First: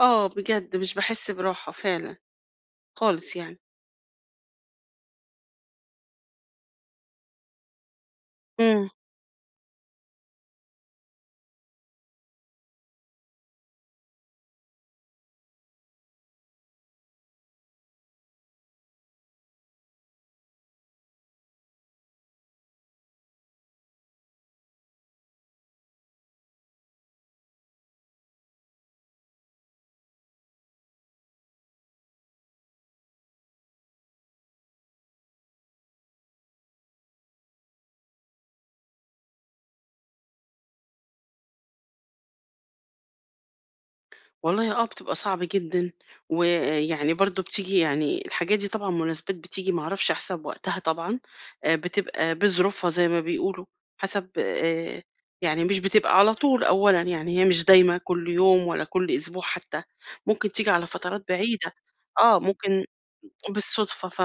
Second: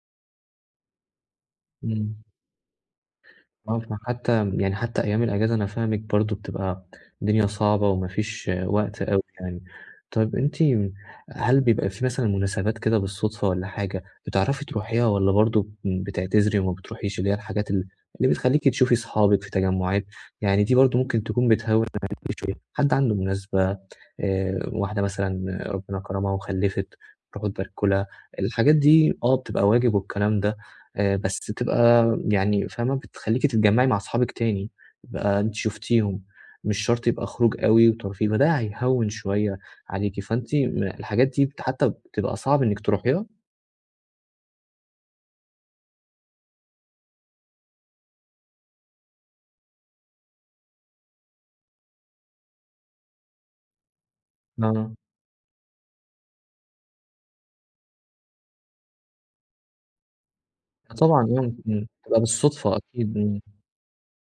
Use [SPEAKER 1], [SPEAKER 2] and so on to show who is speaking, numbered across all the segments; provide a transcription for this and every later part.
[SPEAKER 1] آه، بجد مش باحس براحه
[SPEAKER 2] إمم.
[SPEAKER 1] فعلًا، خالص يعني.
[SPEAKER 2] [unintelligible] حتى يعني حتى أيام الأجازة أنا فاهمِك برضه بتبقى الدنيا صعبة وما فيش
[SPEAKER 1] إمم.
[SPEAKER 2] وقت أوي يعني، طيب أنتِ هل بيبقى في مثلًا مناسبات كده بالصُدفة والّا حاجة بتعرفي تروحيها، والّا برضه بتعتذري وما بتروحيش اللي هي الحاجات اللي بتخليكِ تشوفي صحابِك في تجمُعات، يعني دي برضه ممكن تكون بتهوّن عليكِ شوية، حد عنده مناسبة آآ، واحدة مثلًا ربنا كَرمها وخلّفِت تروحوا تباركوا لها الحاجات دي آه، بتبقى واجب والكلام ده آآ، بس تبقى يعني فاهمة بتخليكِ تتجمعي مع أصحابك تاني بقى أنتٍ شُفتيهم، مش شرط يبقى خروج أوي وترفيه، فده هيهوّن شويّة عليكِ، فأنتِ الحاجات دي حتى بتبقى صعب إنِّك تروحيها؟
[SPEAKER 1] والله آه، بتبقى صعب جدًا، ويعني برضه بتيجي يعني الحاجات دي طبعًا مناسبات بتيجي ما أعرفش حسب وقتها طبعًا، بتبقى بظروفها زي ما بيقولوا، حسب
[SPEAKER 2] آه.
[SPEAKER 1] آآ، يعني مش بتبقى على طول أولًا يعني، هي مش دايمة كل يوم ولا كل أسبوع حتى، ممكن تيجي على
[SPEAKER 2] آه
[SPEAKER 1] فترات
[SPEAKER 2] طبعًا يعني
[SPEAKER 1] بعيدة،
[SPEAKER 2] إمم، تبقى
[SPEAKER 1] آه،
[SPEAKER 2] بالصُدفة
[SPEAKER 1] ممكن
[SPEAKER 2] أكيد، إمم.
[SPEAKER 1] بالصدفة ف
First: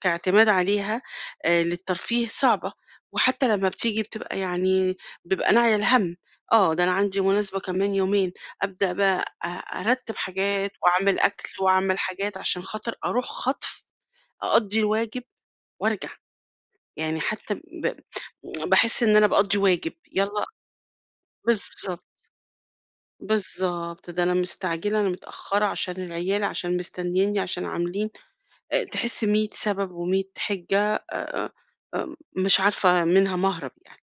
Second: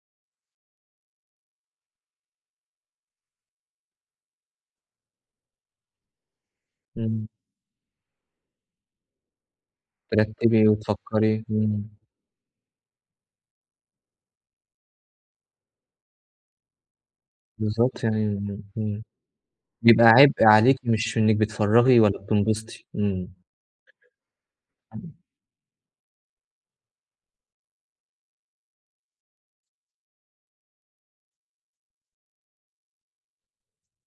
[SPEAKER 1] كاعتماد عليها آآ، للترفيه صعبة، وحتى لمّا بتيجي بتبقى يعني بيبقى ناعية الهَم، آه، ده أنا عندي
[SPEAKER 2] إمم.
[SPEAKER 1] مناسبة كمان يومين، أبدأ بقى أرتّب
[SPEAKER 2] ترتبي
[SPEAKER 1] حاجات وأعمل
[SPEAKER 2] وتفكري،
[SPEAKER 1] أكل
[SPEAKER 2] إمم.
[SPEAKER 1] وأعمل حاجات علشان خاطر أروح خَطف أقضي الواجب وأرجع، يعني حتى ب
[SPEAKER 2] بالضبط يعني
[SPEAKER 1] باحس
[SPEAKER 2] إمم،
[SPEAKER 1] إن أنا باقضي واجب،
[SPEAKER 2] يبقى عبء
[SPEAKER 1] يالّا
[SPEAKER 2] عليكِ مش إنِّك بتفرّغي
[SPEAKER 1] باِلضبط.
[SPEAKER 2] ولا بتنبسطي، إمم.
[SPEAKER 1] بالضبط، ده أنا مستعجلة، أنا
[SPEAKER 2] [unintelligible]
[SPEAKER 1] متأخرة علشان العيال، علشان مستنيني علشان عاملين آآ، تحس 100 سبب و100 حِجّة آآ، مش عارفة منها مَهرَب يعني.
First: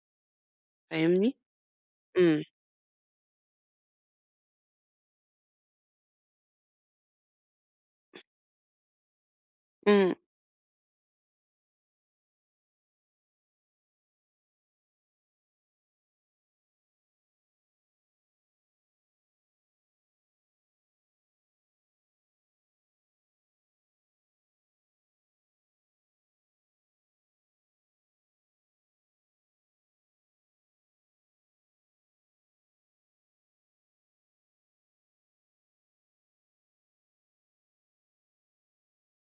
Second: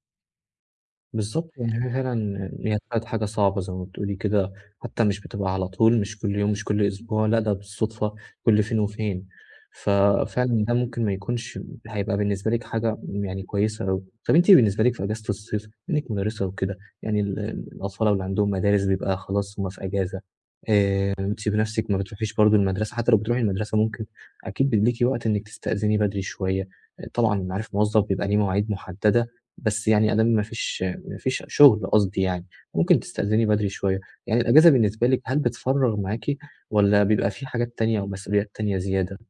[SPEAKER 1] فاهمني؟
[SPEAKER 2] بالضبط، يعني هي
[SPEAKER 1] إمم.
[SPEAKER 2] فعلًا هي بقت حاجة صعبة زي ما بتقولي كده، حتى مش بتبقى على طول مش كل يوم مش كل أسبوع لأ، ده بالصُدفة كل فين وفين،
[SPEAKER 1] إمم.
[SPEAKER 2] ففعلًا ده ممكن ما يكونش هيبقى بالنسبة لكِ حاجة يعني كويسة أوي، طب أنتِ بالنسبة لكِ في إجازة الصيف بما إنِّك مُدَرِّسة وكده، يعني ال الأطفال اللي عندهمُ مدارس بيبقى خلاص هُم في إجازة آآ، أنتِ بنفسِك ما بتروحيش برضه المَدرسة، حتى لو بتروحي المَدرسة ممكن أكيد بيبقى ليكِ وقت إنِّك تستأذني بدري شوية، طبعًا معروف الموظف بيبقى ليه مواعيد مُحددة، بس يعني أدام ما فيش ما فيش شُغل قصدي يعني، ممكن تستأذني بدري شوية، يعني الإجازة بالنسبة لكِ هل بتفرّغ معاكِ، والّا بيبقى في حاجات تانية أو مسؤوليات تانية زيادة؟